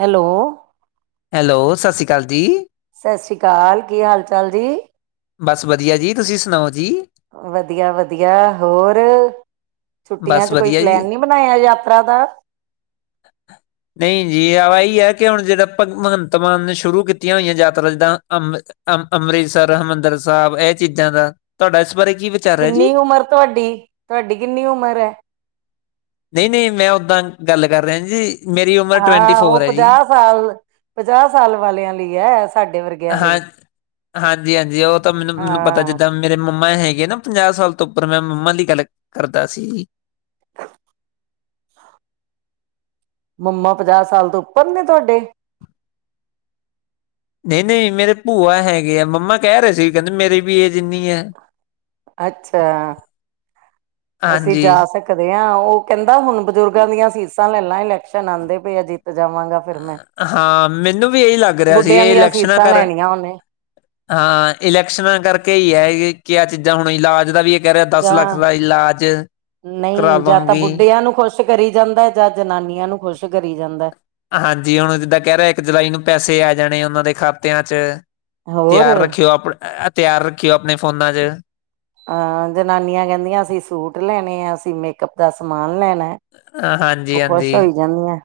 Hello, hello ਸਤਿ ਸ਼੍ਰੀ ਅਕਾਲ ਜੀ। ਸਤਿ ਸ਼੍ਰੀ ਅਕਾਲ ਜੀ, ਕੀ ਹਾਲ ਚਾਲ ਜੀ? ਬਸ ਵਧੀਆ ਜੀ, ਤੁਸੀ ਸੁਣਾਓ ਜੀ? ਵਧੀਆ-ਵਧੀਆ ਹੋਰ, ਛੁੱਟੀਆਂ ਬਸ 'ਚ ਕੋਈ ਵਧੀਆ ਜੀ ਪਲੈਨ ਨੀ ਬਣਾਇਆ ਯਾਤਰਾ ਦਾ [inaudible] ਨਈ ਜੀ ਆ ਵਹੀ ਐ ਕਿ ਹੁਣ ਜਿਹੜਾ ਭਗ ਭਗਵੰਤ ਮਾਨ ਨੇ ਸ਼ੁਰੂ ਕੀਤੀਆਂ ਹੋਈਆਂ ਯਾਤਰਾ ਜਿਦਾ ਅੰ ਅ ਅੰਮ੍ਰਿਤਸਰ ਹਰਿਮੰਦਰ ਸਾਹਿਬ ਇਹ ਚੀਜਾ ਦਾ ਤੁਹਾਡਾ ਇਸ ਬਾਰੇ ਕੀ ਵਿਚਾਰ ਹੈ ਜੀ ਕਿਨੀ ਉਮਰ ਤੁਹਾਡੀ? ਤੁਹਾਡੀ ਕਿਨੀ ਉਮਰ ਐ? ਨਈ-ਨਈ ਮੈ ਓਦਾ ਗੱਲ ਕਰ ਰਿਹਾ ਜੀ। ਮੇਰੀ ਉਮਰ ਟਵੰਟੀ ਹਾਂ ਉਹ ਫੋਰ ਹੈ ਜੀ ਪੰਜਾਹ ਸਾਲ ਪੰਜਾਹ ਸਾਲ ਵਾਲਿਆ ਲਈ ਐ ਸਾਡੇ ਵਰਗਿਆ ਲਈ ਹਾਂਜੀ-ਹਾਂਜੀ ਉਹ ਤਾਂ ਮੈਨੂੰ ਮੈਨੂੰ ਪਤਾ ਹਾਂ ਜਿਦਾ ਮੇਰੇ ਮੰਮਾ ਹੈਗੇ ਨਾ ਪੰਜਾਹ ਸਾਲ ਤੋ ਉਪਰ ਮੈ ਮੰਮਾ ਦੀ ਗੱਲ ਕਰਦਾ ਸੀ। ਮੰਮਾ ਪੰਜਾਹ ਸਾਲ ਤੋ ਉਪਰ ਨੇ ਤੁਹਾਡੇ? ਨਈ-ਨਈ ਮੇਰੇ ਭੂਆ ਹੈਗੇ ਆ ਮੰਮਾ ਕਹਿ ਰਹੇ ਸੀ ਕਹਿਦੇ ਮੇਰੀ ਵੀ ਏਜ ਇਨੀ ਐ। ਅੱਛਾ ਅਸੀ ਹਾਂਜੀ ਜਾ ਸਕ ਦੇ ਆ ਉਹ ਕਹਿਦਾ ਹੁਣ ਬਜ਼ੁਰਗਾਂ ਦੀਆ ਸੀਸਾ ਲੈਲਾ ਇਲੈਕਸ਼ਨ ਆਦੇ ਪਏ ਆ ਜਿਤ ਜਾਵਾਗਾ। ਹਾਂ ਮੈਨੂੰ ਵੀ ਇਹੀ ਲਗ ਰਿਹਾ ਸੀ ਬੁੱਢਿਆਂ ਇਹ ਦੀਆਂ ਇਲੈਕਸ਼ਨਾ ਸੀਸਾਂ ਕਰ ਲੈਣੀਆਂ ਉਹਨੇ ਹਾਂ ਇਲੈਕਸ਼ਨਾਂ ਕਰਕੇ ਈ ਏ ਕਿ ਆਹ ਚੀਜ਼ਾਂ ਹੁਣ ਇਲਾਜ ਦਾ ਵੀ ਕੈ ਰਿਆ ਦਸ ਲੱਖ ਜਾਂ ਦਾ ਇਲਾਜ ਕਰਾ ਨਹੀਂ ਜਾਂ ਤਾਂ ਦੁਗੀ ਬੁੱਢਿਆਂ ਨੂੰ ਖੁਸ਼ ਕਰੀ ਜਾਂਦਾ ਜਾਂ ਜਨਾਨੀਆਂ ਨੂੰ ਖੁਸ਼ ਕਰੀ ਜਾਂਦਾ ਹਾਂਜੀ ਹੁਨ ਜਿੱਦਾਂ ਕੈ ਰਿਆ ਇੱਕ ਜੁਲਾਈ ਨੂੰ ਪੈਸੇ ਆ ਜਾਨੇ ਉਹਨਾਂ ਦੇ ਖਾਤਿਆਂ ਚ ਹੋਰ ਤਿਆਰ ਰੱਖਿਓ ਆਪ ਤਿਆਰ ਰੱਖਿਓ ਆਪਨੇ ਫੋਨਾਂ ਚ ਅ ਜਨਾਨੀਆਂ ਕੈਦੀਆਂ ਅਸੀਂ ਸੂਟ ਲੈਨੇ ਆ ਅਸੀਂ ਮੇਕਅਪ ਦਾ ਸਮਾਨ ਲੈਨਾ ਹਾਂਜੀ ਓ ਖੋਸ਼ ਹਾਂਜੀ ਹੋਈ ਜਾਨੀਆ।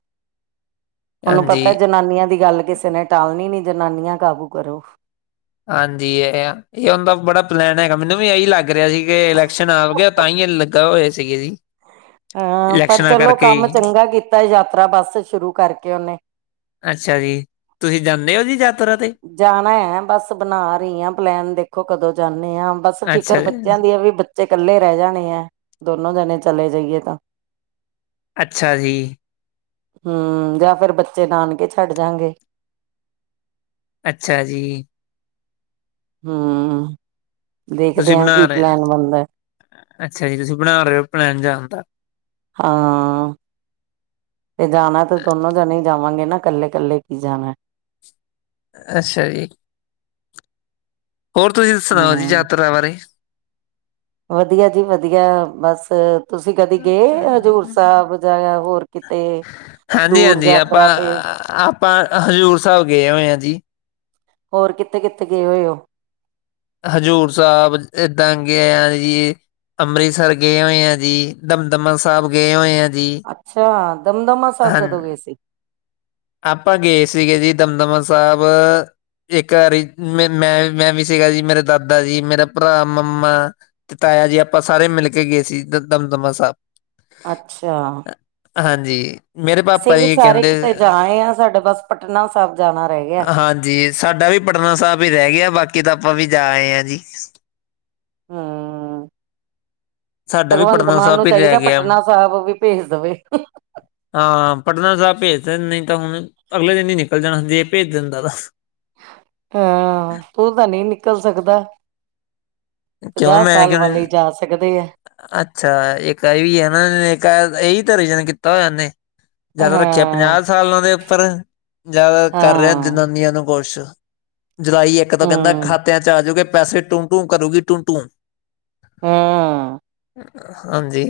ਓਨੂੰ ਪਤਾ ਹਾਂਜੀ ਜਨਾਨੀਆਂ ਦੀ ਗੱਲ ਕਿਸੇ ਨੇ ਟਾਲਨੀ ਨੀ, ਜਨਾਨੀਆਂ ਕਾਬੂ ਕਰੋ। ਹਾਂਜੀ, ਇਹ ਹੈ ਏ ਹੁੰਦਾ ਬੜਾ ਪਲੈਨ ਹੈਗਾ ਮੈਨੂੰ ਵੀ ਏ ਲੱਗ ਲੱਗ ਰਿਆ ਸੀ ਕੇ, ਇਲੈਕਸ਼ਨ ਆਉਗੇ ਤਾਂ ਈ ਏ ਲੱਗਾ ਹੋਏ ਸੀਗੇ ਜੀ। ਹਾਂ, ਪਰ ਇਲੈਕਸ਼ਨਾਂ ਚਲੋ ਕਰਕੇ ਕੰਮ ਹੀ ਚੰਗਾ ਕੀਤਾ ਯਾਤਰਾ ਬਸ ਸ਼ੁਰੂ ਕਰਕੇ ਓਨੇ। ਅੱਛਾ ਜੀ, ਤੁਸੀਂ ਜਾਂਨੇ ਓ ਜੀ ਯਾਤਰਾ ਤੇ। ਜਾਨਾ ਏ, ਬਸ ਬਨਾ ਰਈ ਆ ਪਲੈਨ ਦੇਖੋ ਕਦੋਂ ਜਾਂਨੇ ਆ ਬਸ ਫਿਕਰ ਅੱਛਾ ਜੀ ਬੱਚਿਆਂ ਦੀ ਆ ਵੀ ਬੱਚੇ ਕੱਲੇ ਰਹ ਜਾਨੇ ਏ ਦੋਨੋ ਜਨੇ ਚਲੇ ਜਾਈਏ ਤਾਂ। ਅੱਛਾ ਜੀ। ਹੂੰ, ਜਾਂ ਫੇਰ ਬੱਚੇ ਨਾਨਕੇ ਛੱਡ ਜਾਂਗੇ। ਅੱਛਾ ਜੀ। ਹੂੰ। ਦੇਖਦੇ ਤੁਸੀਂ ਕੀ ਬਨਾ ਰੇ ਆ, ਪਲੈਨ ਬਣਦਾ ਅੱਛਾ ਜੀ ਤੁਸੀਂ ਬਨਾ ਰੇ ਓ ਪਲੈਨ ਜਾਨ ਦਾ। ਹਾਂ। ਤੇ ਜਾਨਾ ਤੇ ਦੋਨੋ ਜਨੇ ਜਾਵਾਂਗੇ ਨਾ ਕੱਲੇ-ਕੱਲੇ ਕੀ ਜਾਨਾ। ਅੱਛਾ ਜੀ। ਹੋਰ ਤੁਸੀਂ ਸੁਣਾਓ ਜੀ ਹੂੰ ਯਾਤਰਾ ਬਾਰੇ। ਵਧੀਆ ਜੀ ਵਧੀਆ ਬਸ ਤੁਸੀਂ ਕਦੀ ਗਏ ਹਜ਼ੂਰ ਸਾਹਿਬ ਜਾਂ ਹੋਰ ਕਿਤੇ? ਦੂਰ ਹਾਂਜੀ-ਹਾਂਜੀ, ਆਪਾਂ ਯਾਤਰਾ ਤੇ ਆਪਾਂ ਹਜ਼ੂਰ ਸਾਬ ਗਏ ਹੋਏ ਆ ਜੀ। ਹੋਰ ਕਿੱਥੇ ਕਿੱਥੇ ਗਏ ਹੋਏ ਓ? ਹਜ਼ੂਰ ਸਾਹਿਬ ਏਦਾਂ ਗਏ ਆਜੀ। ਅੰਮ੍ਰਿਸਰ ਗਏ ਹੋਏ ਆ ਜੀ, ਦਮਦਮਾ ਸਾਬ ਗਏ ਹੋਏ ਆ ਜੀ। ਅੱਛਾ, ਦਮਦਮਾ ਸਾਬ ਹਾਂ ਕਦੋਂ ਗਏ ਸੀ? ਆਪਾਂ ਗਏ ਸੀਗੇ ਜੀ ਦਮਦਮਾ ਸਾਬ ਇੱਕ ਵਾਰੀ ਮੈਂ ਮੈਂ ਮੈਂਵੀ ਸੀਗਾ ਜੀ, ਮੇਰੇ ਦਾਦਾ ਜੀ, ਮੇਰਾ ਭਰਾ, ਮੰਮਾ ਤੇ ਤਾਇਆ ਜੀ ਆਪਾਂ ਸਾਰੇ ਮਿਲ ਕੇ ਗਏ ਸੀ ਦਮਦਮਾ ਸਾਬ। ਅੱਛਾ। ਹਾਂਜੀ, ਮੇਰੇ ਪਾਪਾ ਜੀ ਕਹਿੰਦੇ ਨਿ ਬਸ, ਸਾਡਾ ਬਸ ਪਟਨਾ ਸਾਬ ਜਾਨਾ ਰੇ ਹਾਂਜੀ, ਸਾਡਾ ਵੀ ਪਟਨਾ ਸਾਬ ਈ ਰੇ ਗਿਆ ਬਾਕੀ ਤਾਂ ਆਪਾਂ ਵੀ ਜਾ ਆਏ ਆ ਜੀ। ਹੂੰ। ਸਾਡਾ ਵੀ ਪਗਵੰਤ ਪਟਨਾ ਮਾਨ ਸਾਹਿਬ ਨੂੰ ਹੀ ਰਹਿ ਚਾਈਦਾ ਗਿਆ ਪਟਨਾ ਸਾਹਬ ਵੀ ਭੇਜ ਦਵੇ। ਹਾਂ, ਪਟਨਾ ਸਾਬ ਪੇਜ ਦੇ ਨੀਂ ਤਾਂ ਹੁਨ ਅਗਲੇ ਦਿਨ ਈ ਨਿਕਲ ਜਾਨਾ ਜੇ ਪੇਜ ਦੈਂਦਾ ਤਾਂ। ਹਾਂ, ਤੂੰ ਤਾਂ ਨੀਂ ਨਿਕਲ ਸਕਦਾ। ਕਿਉਂ ਪੰਜਾ ਮੈਂ ਸਾਲ ਕਿਉਂ ਵਾਲੇ ਹੀ ਨਹੀਂ ਜਾ ਸਕਦੇ ਏ। ਅੱਛਾ, ਇੱਕ ਏ ਵੀ ਏ ਨਾ ਐਈ ਤਾ ਰੀਜਨ ਕੀਤਾ ਹੋਇਆ ਇਹਨੇ। ਜਾ ਤਾ ਰੱਖਿਆ ਹਾਂ ਪੰਜਾ ਸਾਲਾ ਦੇ ਉੱਪਰ। ਜਾ ਕਰ ਰਿਆ ਹਾਂ ਜਨਾਨੀਆਂ ਨੂੰ ਖੁਸ਼। ਜੁਲਾਈ ਇੱਕ ਤਾਂ ਕਹੰਦਾ ਹੂੰ ਖਾਤਿਆਂ 'ਚ ਆ ਜੂਗੇ ਪੈਸੇ ਟੂੰ ਟੂੰ ਕਰੂਗੀ ਟੂੰ ਟੂੰ। ਹਾਂ। ਹਾਂਜੀ।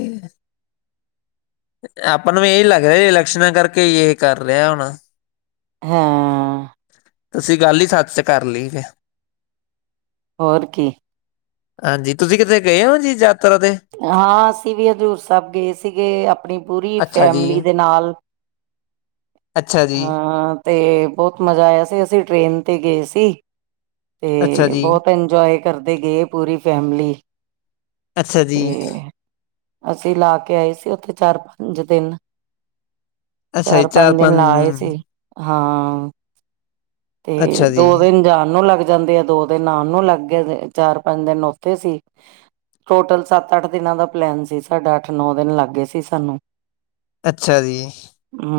ਆਪਾਂ ਨੂੰ ਏਹੀ ਲੱਗ ਰਿਆ ਇਲੈਕਸ਼ਨਾਂ ਕਰਕੇ ਯੇ ਕਰ ਰਿਆ ਹੋਨਾ। ਹਾਂ। ਅਸੀਂ ਗੱਲ ਹੀ ਸੱਚ ਚ ਕਰ ਲਈ ਫੇ ਹੋਰ ਕੀ। ਹਾਂਜੀ ਤੁਸੀਂ ਕਿਧਰੇ ਗਏ ਓ ਜੀ ਯਾਤਰਾ ਤੇ? ਹਾਂ, ਅਸੀਂ ਵੀ ਹਜੂਰ ਸੈਬ ਗਏ ਸੀਗੇ ਆਪਨੀ ਪੂਰੀ ਅੱਛਾ ਜੀ ਫੈਮਿਲੀ ਦੇ ਨਾਲ। ਅੱਛਾ ਜੀ ਹਾਂ ਤੇ ਬੋਤ ਮਜਾ ਆਇਆ ਸੀ। ਅਸੀਂ ਟ੍ਰੇਨ ਤੇ ਗਏ ਸੀ। ਅੱਛਾ ਤੇ ਜੀ ਬੋਤ ਇੰਜੋਏ ਕਰਦੇ ਗੇ ਓ ਪੂਰੀ ਫੈਮਲੀ। ਅੱਛਾ ਜੀ। ਤੇ ਅਸੀਂ ਲਾ ਕੇ ਆਏ ਸੀ ਉੱਥੇ ਚਾਰ-ਪੰਜ ਦਿਨ। ਅਸਾ ਜੀ, ਚਾਰ ਪੰਜ ਦਿਨ ਚਾਰ-ਪੰਜ ਲਾ ਆਏ ਸੀ ਹੰ ਹਾਂ, ਤੇ ਅੱਛਾ ਜੀ ਦੋ ਦਿਨ ਜਾਨ ਨੂੰ ਲੱਗ ਜਾਂਦੇ ਆ, ਦੋ ਦਿਨ ਆਨ ਨੂੰ ਲੱਗ ਗੇ ਦੇ, ਚਾਰ ਪੰਜ ਦਿਨ ਓਥੇ ਸੀ। ਟੋਟਲ ਸੱਤ-ਅੱਠ ਦਿਨਾਂ ਦਾ ਪਲੈਨ ਸੀ ਸਾਡਾ। ਅੱਠ-ਨੌ ਦਿਨ ਲੱਗ ਗੇ ਸੀ ਸਾਨੂੰ। ਅੱਛਾ ਜੀ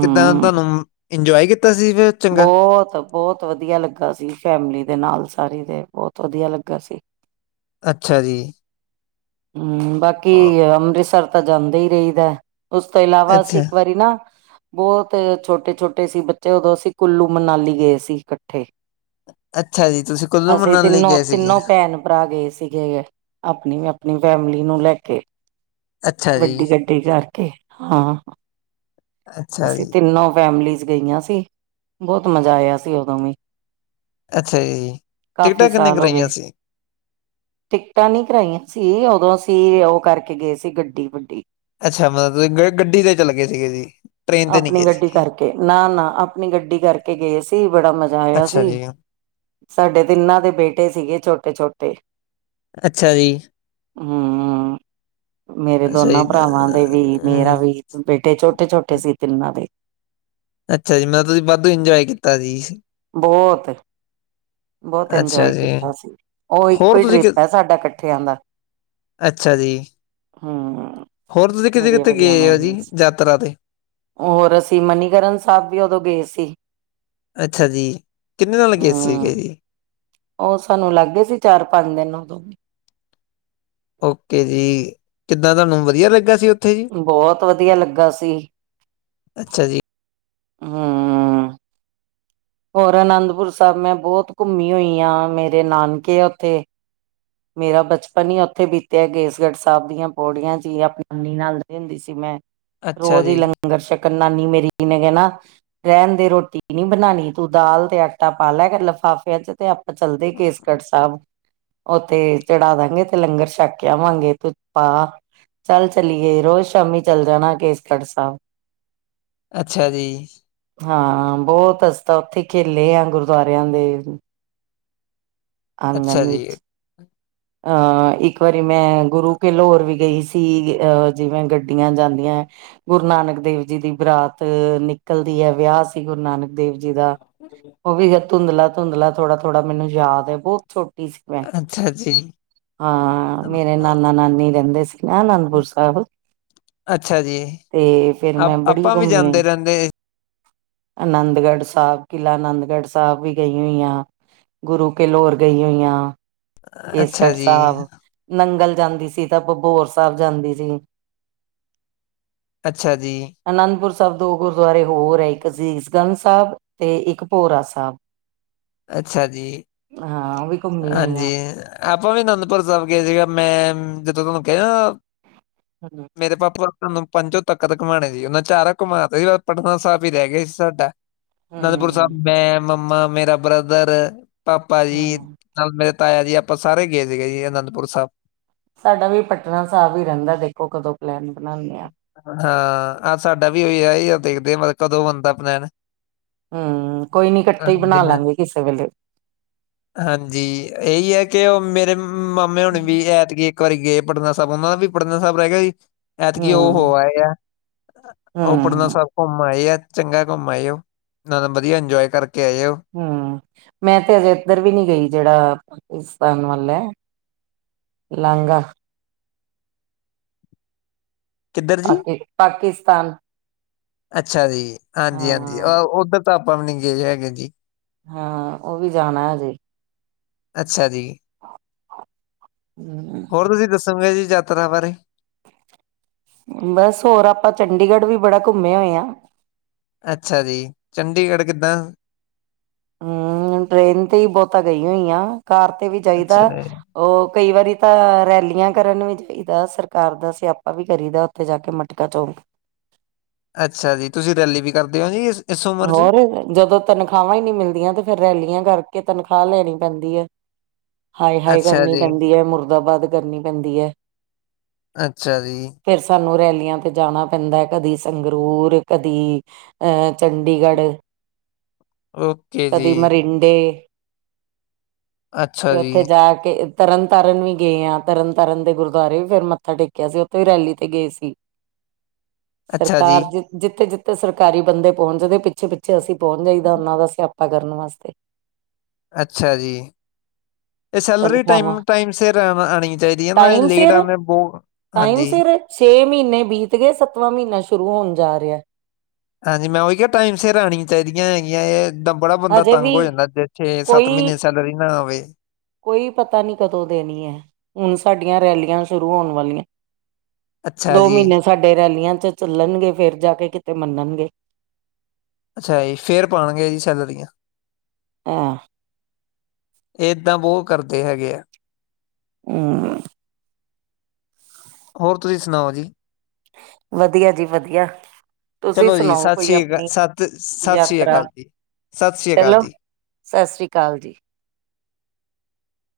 ਕਿੱਦਾਂ ਦਾ ਤੁਆਨੂੰ, ਇੰਜੋਏ ਕੀਤਾ ਸੀ ਫਿਰ। ਚੰਗਾ ਬੋਤ, ਬੋਤ ਵਧੀਆ ਲੱਗਾ ਸੀ ਫੈਮਿਲੀ ਦੇ ਨਾਲ ਸਾਰੀ ਦੇ, ਬੋਤ ਵਧੀਆ ਲੱਗਾ ਸੀ। ਅੱਛਾ ਜੀ। ਹੂੰ, ਬਾਕੀ ਓ ਅੰਮ੍ਰਿਤਸਰ ਤਾਂ ਜਾਂਦੇ ਈ ਰਈਦੈ। ਉਸ ਤੋਂ ਇਲਾਵਾ ਅਸੀਂ ਅੱਛਾ ਇੱਕ ਵਾਰੀ ਨਾ ਬੋਤ ਅ ਛੋਟੇ-ਛੋਟੇ ਸੀ ਬੱਚੇ ਓਦੋਂ ਅਸੀ ਕੁੱਲੂ-ਮਨਾਲੀ ਗਏ ਸੀ ਕੱਠੇ। ਅੱਛਾ ਜੀ ਤੁਸੀਂ ਕੁੱਲੂ ਅਸੀਂ ਮਨਾਲੀ ਲਈ ਤਿੰਨੋ, ਗਏ ਸੀਗੇ ਤਿੰਨੋ ਭੈਣ-ਭਰਾ ਗਏ ਸੀਗੇ ਆਪਨੀ-ਆਪਨੀ ਫੈਮਲੀ ਨੂੰ ਲੈ ਕੇ। ਅੱਛਾ ਜੀ ਵੱਡੀ ਗੱ ਡੀ ਕਰਕੇ, ਹਾਂ। ਅੱਛਾ ਅਸੀਂ ਜੀ ਤਿੰਨੋ ਫੈਮਲੀਜ਼ ਗਈਆਂ ਸੀ। ਬੋਤ ਮਜਾ ਆਇਆ ਸੀ, ਓਦੋਂ ਵੀ। ਅੱਛਾ ਜੀ। ਟਿਕਟਾਂ ਕਾਫੀ ਕਿੰਨੇ ਸਾਲ ਹੋ ਕਰਾਈਆਂ ਗਏ ਸੀ? ਟਿਕਟਾਂ ਨੀ ਕਰਾਈਆਂ ਸੀ, ਓਦੋਂ ਅਸੀਂ ਓ ਕਰਕੇ ਗਏ ਸੀ ਗੱਡੀ ਵੱਡੀ। ਅੱਛਾ ਮਤਲਬ ਗ ਗੱਡੀ ਤੇ ਚਲ ਗਏ ਸੀਗੇ ਜੀ। ਟ੍ਰੇਨ ਤੇ ਨਹੀਂ ਆਪਨੀ ਗਏ ਗੱਡੀ ਸੀਗੇ ਕਰਕੇ। ਨਾ-ਨਾ ਆਪਨੀ ਗੱਡੀ ਕਰਕੇ ਗਏ ਸੀ, ਬੜਾ ਮਜਾ ਆਇਆ ਅੱਛਾ ਸੀ। ਜੀ ਸਾਡੇ ਤਿੰਨਾਂ ਦੇ ਬੇਟੇ ਸੀਗੇ ਛੋਟੇ-ਛੋਟੇ। ਅੱਛਾ ਜੀ। ਹੂੰ, ਮੇਰੇ ਅੱਛਾ ਜੀ ਦੋਨਾਂ ਭਰਾਵਾਂ ਦੇ ਵੀ, ਮੇਰਾ ਅਮ, ਵੀ। ਬੇਟੇ ਛੋਟੇ-ਛੋਟੇ ਸੀ ਤਿੰਨਾਂ ਦੇ। ਅੱਛਾ ਜੀ ਮਤਲਬ ਤੁਈ ਵਾਧੂ ਇੰਜੋਏ ਕੀਤਾ ਸੀ। ਬੋਹੋਤ, ਬੋਤ ਅੱਛਾ ਇੰਜੋਏ ਜੀ ਕੀਤਾ ਸੀ। ਓ ਇੱਕੋ ਹੋਰ ਈ ਤੁਸੀਂ ਕਿ ਟ੍ਰਿਪ ਐ ਸਾਡਾ ਕੱ ਠਿਆਂ ਦਾ। ਅੱਛਾ ਜੀ। ਹੂੰ। ਹੋਰ ਤੁਸੀਂ ਕਿਤੇ ਬੜੀਆ ਕਿੱਥੇ ਗੇ ਵਧੀਆ ਓ ਜੀ ਮੈਮਰੀਜ਼ ਯਾਤਰਾ ਤੇ? ਹੋਰ ਅਸੀਂ ਮਨੀਕਰਨ ਸਾਬ ਵੀ ਓਦੋਂ ਗੇ ਸੀ। ਅੱਛਾ ਜੀ। ਕਿੰਨੇ ਨਾਲ ਲੱਗੇ ਸੀਗੇ ਜੀ। ਓ ਸਾਨੂੰ ਲੱਗ ਗਏ ਸੀ ਚਾਰ-ਪੰਜ ਦਿਨ ਓਦੋਂ ਓਕੇ ਜੀ। ਕਿੱਦਾਂ ਤੁਆਨੂੰ ਵਧੀਆ ਲੱਗਾ ਸੀ ਉੱਥੇ ਜੀ ਬੋਹੋਤ ਵਧੀਆ ਲੱਗਾ ਸੀ। ਅੱਛਾ ਜੀ। ਹੂੰ। ਹੋਰ ਅਨੰਦਪੁਰ ਸਾਬ ਮੈਂ ਬੋਤ ਘੁੰਮੀ ਹੋਈ ਆਂ। ਮੇਰੇ ਨਾਨਕੇ ਆ ਓਥੇ। ਮੇਰਾ ਬਚਪਨ ਈ ਓਥੇ ਬੀਤਿਆ ਕੇਸਗੜ੍ਹ ਸਾਬ ਦੀਆਂ ਪੌੜੀਆਂ 'ਚ ਈ। ਆਪਨੀ [unintelligible] ਨਾਲ ਰ ਏਂਦੀ ਸੀ ਮੈਂ। ਅੱਛਾ ਰੋਜ ਈ ਜੀ ਲੰਗਰ ਸ਼ੱਕਨ ਨਾਨੀ ਮੇਰੀ ਨੇ ਕੈਨਾ ਰਹਿਣ ਦੇ ਰੋਟੀ ਨੀ ਬਣਾਣੀ ਤੂੰ ਦਾਲ਼ ਤੇ ਆਟਾ ਪਾ ਲਿਆ ਕਰ ਲਿਫਾਫਿਆਂ ਚ ਤੇ ਆਪ ਚੱਲਦੇ ਕੇਸਗੜ੍ਹ ਸਾਬ। ਉੱਥੇ ਚੜਾ ਦਾਂਗੇ ਤੇ ਲੰਗਰ ਛੱਕ ਆਵਾਂਗੇ ਤੂੰ ਪਾ। ਚੱਲ ਚਲੀਏ, ਰੋਜ਼ ਸ਼ਾਮੀ ਚੱਲ ਜਾਨਾ, ਕੇਸਗੜ੍ਹ ਸਾਬ। ਅੱਛਾ ਜੀ। ਹਾਂ, ਬਹੁਤ ਅਸੀ ਤਾ ਉੱਥੇ ਖੇਲੇ ਆ ਗੁਰਦੁਆਰਿਆਂ ਦੇ ਅੱਛਾ ਆਂਗਨ ਜੀ, ਵਿੱਚ, ਹਾਂ ਇੱਕ ਵਾਰੀ ਮੈਂ ਗੁਰੂ ਕੇ ਲਹੋਰ ਵੀ ਗਈ ਸੀ, ਅ ਜਿਵੇਂ ਗੱਡੀਆਂ ਜਾਂਦੀਆਂ ਐ। ਗੁਰੂ ਨਾਨਕ ਦੇਵ ਜੀ ਦੀ ਬਰਾਤ ਨਿਕਲਦੀ ਐ, ਵਿਆਹ ਸੀ ਗੁਰੂ ਨਾਨਕ ਦੇਵ ਜੀ ਦਾ ਉਹ ਵੀ ਜਦ ਧੂੰਦਲਾ- ਧੂੰਦਲਾ ਥੋੜਾਂ- ਥੋੜਾਂ ਮੈਂਨੂੰ ਯਾਦ ਆ, ਬਹੁਤ ਛੋਟੀ ਸੀ। ਮੈਂ ਅੱਛਾ ਜੀ। ਹਾਂ, ਅਮ, ਮੇਰੇ ਨਾਨਾ- ਨਾਨੀ ਰਹਿੰਦੇ ਸੀ ਨਾ ਅਨੰਦਪੁਰ ਸਾਬ। ਅੱਛਾ ਜੀ, ਤੇ ਫੇਰ ਮੈਂ ਆਪ ਬੜੀ ਆਪਾਂ ਵੀ ਘੁੰਮੀ। ਜਾਂਦੇ ਰਹਿੰਦੇ, ਆਨੰਦਗੜ੍ਹ ਸਾਬ, ਕਿਲ੍ਹਾ ਆਨੰਦਗੜ੍ਹ ਸਾਬ ਵੀ ਗਈ ਹੋਈ ਆ। ਗੁਰੂ ਕੇ ਲਹੋਰ ਗਈ ਹੋਈ ਆਂ, ਕੇਸਗੜ ਅੱਛਾ ਜੀ। ਸਾਬ। ਨੰਗਲ ਜਾਂਦੀ ਸੀ, ਤਾਂ ਬਬੋਰ ਸਾਬ ਜਾਂਦੀ ਸੀ। ਅੱਛਾ ਜੀ। ਅਨੰਦਪੁਰ ਸਾਹਿਬ ਦੋ ਗੁਰਦੁਆਰੇ ਹੋਰ ਐ, ਇੱਕ ਸੀਸ ਗੰਜ ਸਾਬ ਤੇ ਇੱਕ ਭੋਰਾ ਸਾਬ। ਅੱਛਾ ਜੀ, ਹਾਂ ਉਹ ਵੀ ਘੁੰਮੀ ਹੋਈ ਹਾਂ ਹਾਂਜੀ। ਆਪਾਂ ਵੀ ਅਨੰਦਪੁਰ ਸਾਬ ਗਏ ਸੀਗੇ, ਮੈਂ ਜਦੋਂ ਤੁਹਾਨੂੰ ਕਿਹਾ [unintelligible] ਮੇਰੇ ਪਾਪਾ ਸਾਂਨੂੰ ਪੰਚੋ ਤਖਤ ਘੁਮਾਨ ਗੇ, ਉਹਨਾਂ ਚਾਰਾ ਘੁਮਾਤੇ ਸੀ, ਬਸ ਪਟਨਾ ਸਾਹਿਬ ਹੀ ਰਹਿ ਗਿਆਂ ਸੀ ਸਾਡਾ ਅਨੰਦਪੁਰ ਹਮ ਸਾਹਿਬ ਮੈਂ, ਮੰਮਾ, ਮੇਰਾ ਬ੍ਰਦਰ, ਪਾਪਾ ਜੀ ਹਮ ਨਾਲ ਮੇਰੇ ਤਾਇਆ ਜੀ ਆਪਾਂ ਸਾਰੇ ਗਏ ਸੀਗੇ ਜੀ ਅਨੰਦਪੁਰ ਸਾਹਿਬ। ਸਾਡਾ ਵੀ ਪਟਨਾ ਸਾਹਿਬ ਹੀ ਰਹਿੰਦਾਂ, ਦੇਖੋਂ ਕਦੋਂ ਪਲੈਨ ਬਨਾਣੇ। ਆਹ ਅ ਸਾਡਾ ਵੀ ਅਹੀਓ ਦੇਖਦੇ ਆ ਮਤਲਬ ਕਦੋਂ ਬਣਦਾ ਪਲੈਨ ਹੂੰ, ਕੋਈ ਨੀ ਇਕੱਠੇ ਹੀ ਹਾਂਜੀ, ਬਨਾ ਹਾਂ ਲਾਂਗੇ ਕਿਸੇ ਵੇਲੇ। ਹਾਂਜੀ, ਇਹੀ ਐ ਕਿ ਉਹ ਮੇਰੇ ਮਾਮੇ ਹੁਨੀ ਵੀ ਐਤਕੀਂ ਇੱਕ ਵਾਰੀ ਗਏ, ਪਟਨਾ ਸਾਹਿਬ ਉਨਾਂ ਦਾ ਵੀ ਪਟਨਾ ਸਾਹਿਬ ਰਹਿ ਗਿਆਂ ਜੀ। ਐਤਕੀ ਓ ਹਮ ਹੋ ਆਏਂ ਐ, ਓ ਹਮ ਪਟਨਾ ਸਾਬ ਘੁੰਮ ਆਏ ਆ, ਚੰਗਾ ਘੁੰਮ ਆਏ ਓ ਨਾਲੇ ਵਧੀਆ ਇੰਜੋਏ ਕਰਕੇ ਆਏ ਓ। ਹੂੰ, ਮੈਂ ਤੇ ਹਜੇ ਏਧਰ ਵੀ ਨੀ ਗਈ, ਜਿਹੜਾ ਪਾਕਿਸਤਾਨ ਵੱਲ ਆ। ਲਾਨਗਾ। ਕਿੱਧਰ ਜੀ ਪਾਕੀ ਪਾਕਿਸਤਾਨ ਅੱਛਾ ਜੀ, ਹਾਂਜੀ- ਹਾਂਜੀ‌ ਓ ਹਾਂ ਉੱਧਰ ਤਾਂ ਆਪਾਂ ਵੀ ਨੀਂ ਗਏ ਹੈਗੇ ਜੀ। ਹਾਂ, ਉਵੀ ਜਾਨਾਂ ਹਜੇ ਅੱਛਾ ਜੀ। ਹੂੰ। ਹੋਰ, ਤੁਸੀਂ ਦੱਸੋ ਭੈਜੀ ਯਾਤਰਾ ਬਾਰੇ ਬੱਸ, ਹੋਰ ਆਪਾਂ ਚੰਡੀਗੜ੍ਹ ਵੀ ਬੜਾ ਘੁੰਮੇ ਹੋਏ ਆ। ਅੱਛਾ ਜੀ, ਚੰਡੀਗੜ੍ਹ ਕਿੱਦਾਂ ਹੂੰ, ਟ੍ਰਰੇਨ ਤੇ ਹੀ ਬਹੁਤਾ ਗਈ ਹੋਈ ਆਂ, ਕਾਰ ਤੇ ਵੀ ਜਾਈਦਾ। ਅੱਛਾ ਜੀ ਓ ਕਈ ਵਾਰੀ ਤਾਂ ਰੈਲੀਆਂ ਕਰਨ ਵੀ ਜਾਈਦਾ, ਸਰਕਾਰ ਦਾ ਸਿਆਪਾ ਵੀ ਕਰੀਦਾ। ਉੱਥੇ ਜਾਕੇ ਮਟਕਾ ਚੋਂਕ ਅੱਛਾ ਜੀ, ਤੁਸੀਂ ਰੈਲੀ ਵੀ ਕਰਦੇ ਹੋ ਜੀ। ਇਸ ਉਮਰ 'ਚ ਹੋਰ ਜਦੋਂ ਤਨਖਾਵਾਂ ਈ ਨਈ ਮਿਲਦੀਆਂ, ਤੇ ਫੇਰ ਰੈਲੀਆਂ ਕਰਕੇ ਤਨਖਾਹ ਲੈਨੀ ਪੈਂਦੀ ਏ। ਹਾਏ-ਹਾਏ ਅੱਛਾ ਕਰਨੀ ਜੀ ਪੈਂਦੀ ਏ, ਮੁਰਦਾਬਾਦ ਕਰਨੀ ਪੈਂਦੀ ਏ। ਅੱਛਾ ਜੀ। ਫੇਰ ਸਾਨੂੰ ਰੈਲੀਆਂ ਤੇ ਜਾਨਾ ਪੈਂਦਾ। ਕਦੀ ਸੰਗਰੂਰ ਕਦੀ ਅ ਚੰਡੀਗੜ੍ਹ, ਓਕੇ ਕਦੀ ਜੀ ਮਰਿੰਡੇ ਅੱਛਾ ਤੇ ਜੀ, ਔਥੇ ਜਾ ਕੇ ਏ ਤਰਨ ਤਾਰਨ ਵੀ ਗਏ ਆਂ। ਤਰਨ ਤਾਰਨ ਦੇ ਗੁਰਦੁਆਰੇ ਵੀ ਫੇਰ ਮੱਥਾ ਟੇਕਿਆ ਸੀ। ਔਥੇ ਵੀ ਰੈਲੀ ਤੇ ਗਏ ਸੀ। ਅੱਛਾ ਜੀ, ਸਰਕਾਰ ਜੇ ਜਿੱਥੇ-ਜਿੱਥੇ ਸਰਕਾਰੀ ਬੰਦੇ ਪੌਂਚਦੇ ਪਿੱਛੇ- ਪਿੱਛੇ ਔਥੇ ਅਸੀਂ ਪਹੁੰਚ ਜਾਈਦਾ, ਓਹਨਾਂ ਦਾ ਸਿਆਪਾ ਕਰਨ ਵਾਸਤੇ। ਅੱਛਾ ਜੀ ਏ ਸੈਲਰੀ ਤਨਖਾਹਾਂ ਟਾਈਮ ਟਾਈਮ ਸਿਰ ਆਣਾ ਆਨੀ ਚਾਈਦੀ ਏ ਨਾ। ਐ ਟਾਈਮ ਲੇਟ ਸਿਰ ਆਵੇਂ ਬੋਤ ਟਾਈਮ ਹਾਂਜੀ ਸਿਰ ਛੇ ਮੀਨੇ ਬੀਤ ਗਏ ਸੱਤਵਾਂ ਮੀਨਾ ਸ਼ੁਰੂ ਹੋਨ ਜਾ ਰਿਆ। ਹਾਂਜੀ ਮੈਂ ਔਈ ਕਿਆ ਟਾਈਮ ਸਿਰ ਆਣੀ ਚਾਹੀਦੀਆਂ ਹੈਗੀਆਂ ਐਹ ਦਮ ਬੜਾ ਬੰਦਾ ਹਜੇ ਤੰਗ ਵੀ ਹੋ ਜਾਂਦੈ ਜੇ ਛੇ ਸੱਤ ਕੋਈ ਮੀਨੇ ਸੈਲਰੀ ਨਾ ਆਵੇ। ਕੋਈ ਪਤਾ ਨੀ ਕਦੋਂ ਦੇਨੀਐਂ। ਹੁਨ ਸਾਡੀਆਂ ਰੈਲੀਆਂ ਸ਼ੁਰੂ ਹੋਨ ਵਾਲੀਐਂ। ਅੱਛਾ ਦੋ ਜੀ, ਮੀਨੇ ਸਾਡੇ ਰੈਲੀਆਂ ਚ ਚੱਲਨਗੇ ਫੇਰ ਜਾ ਕੇ ਕਿਤੇ ਮਨਨਗੇ। ਅੱਛਾ ਜੀ, ਫੇਰ ਪਾਨਗੇ ਜੀ ਸੈਲਰੀਆਂ। ਹਾਂ ਏਦਾਂ ਬੋਤ ਕਰਦੇ ਹੈਗੇ ਐ। ਹੂੰ ਹੋਰ ਤੁਸੀਂ ਸੁਨਾਔ ਜੀ ਵਦੀਆ ਜੀ ਵਦੀਆ। ਤੁਸੀਂ ਚਲੋ ਜੀ ਸੁਨਾਔ ਸਤਿ ਕੋਈ ਸ੍ਰੀ ਅਕਾਲ ਆਪਨੀ, ਸਤਿ ਸਤਿ ਸ੍ਰੀ ਯਾਤਰਾ, ਅਕਾਲ ਜੀ, ਸਤਿ ਸ੍ਰੀ ਅਕਾਲ ਚਲੋ ਜੀ। ਸੱਸ ਸ੍ਰੀ ਕਾਲ ਜੀ।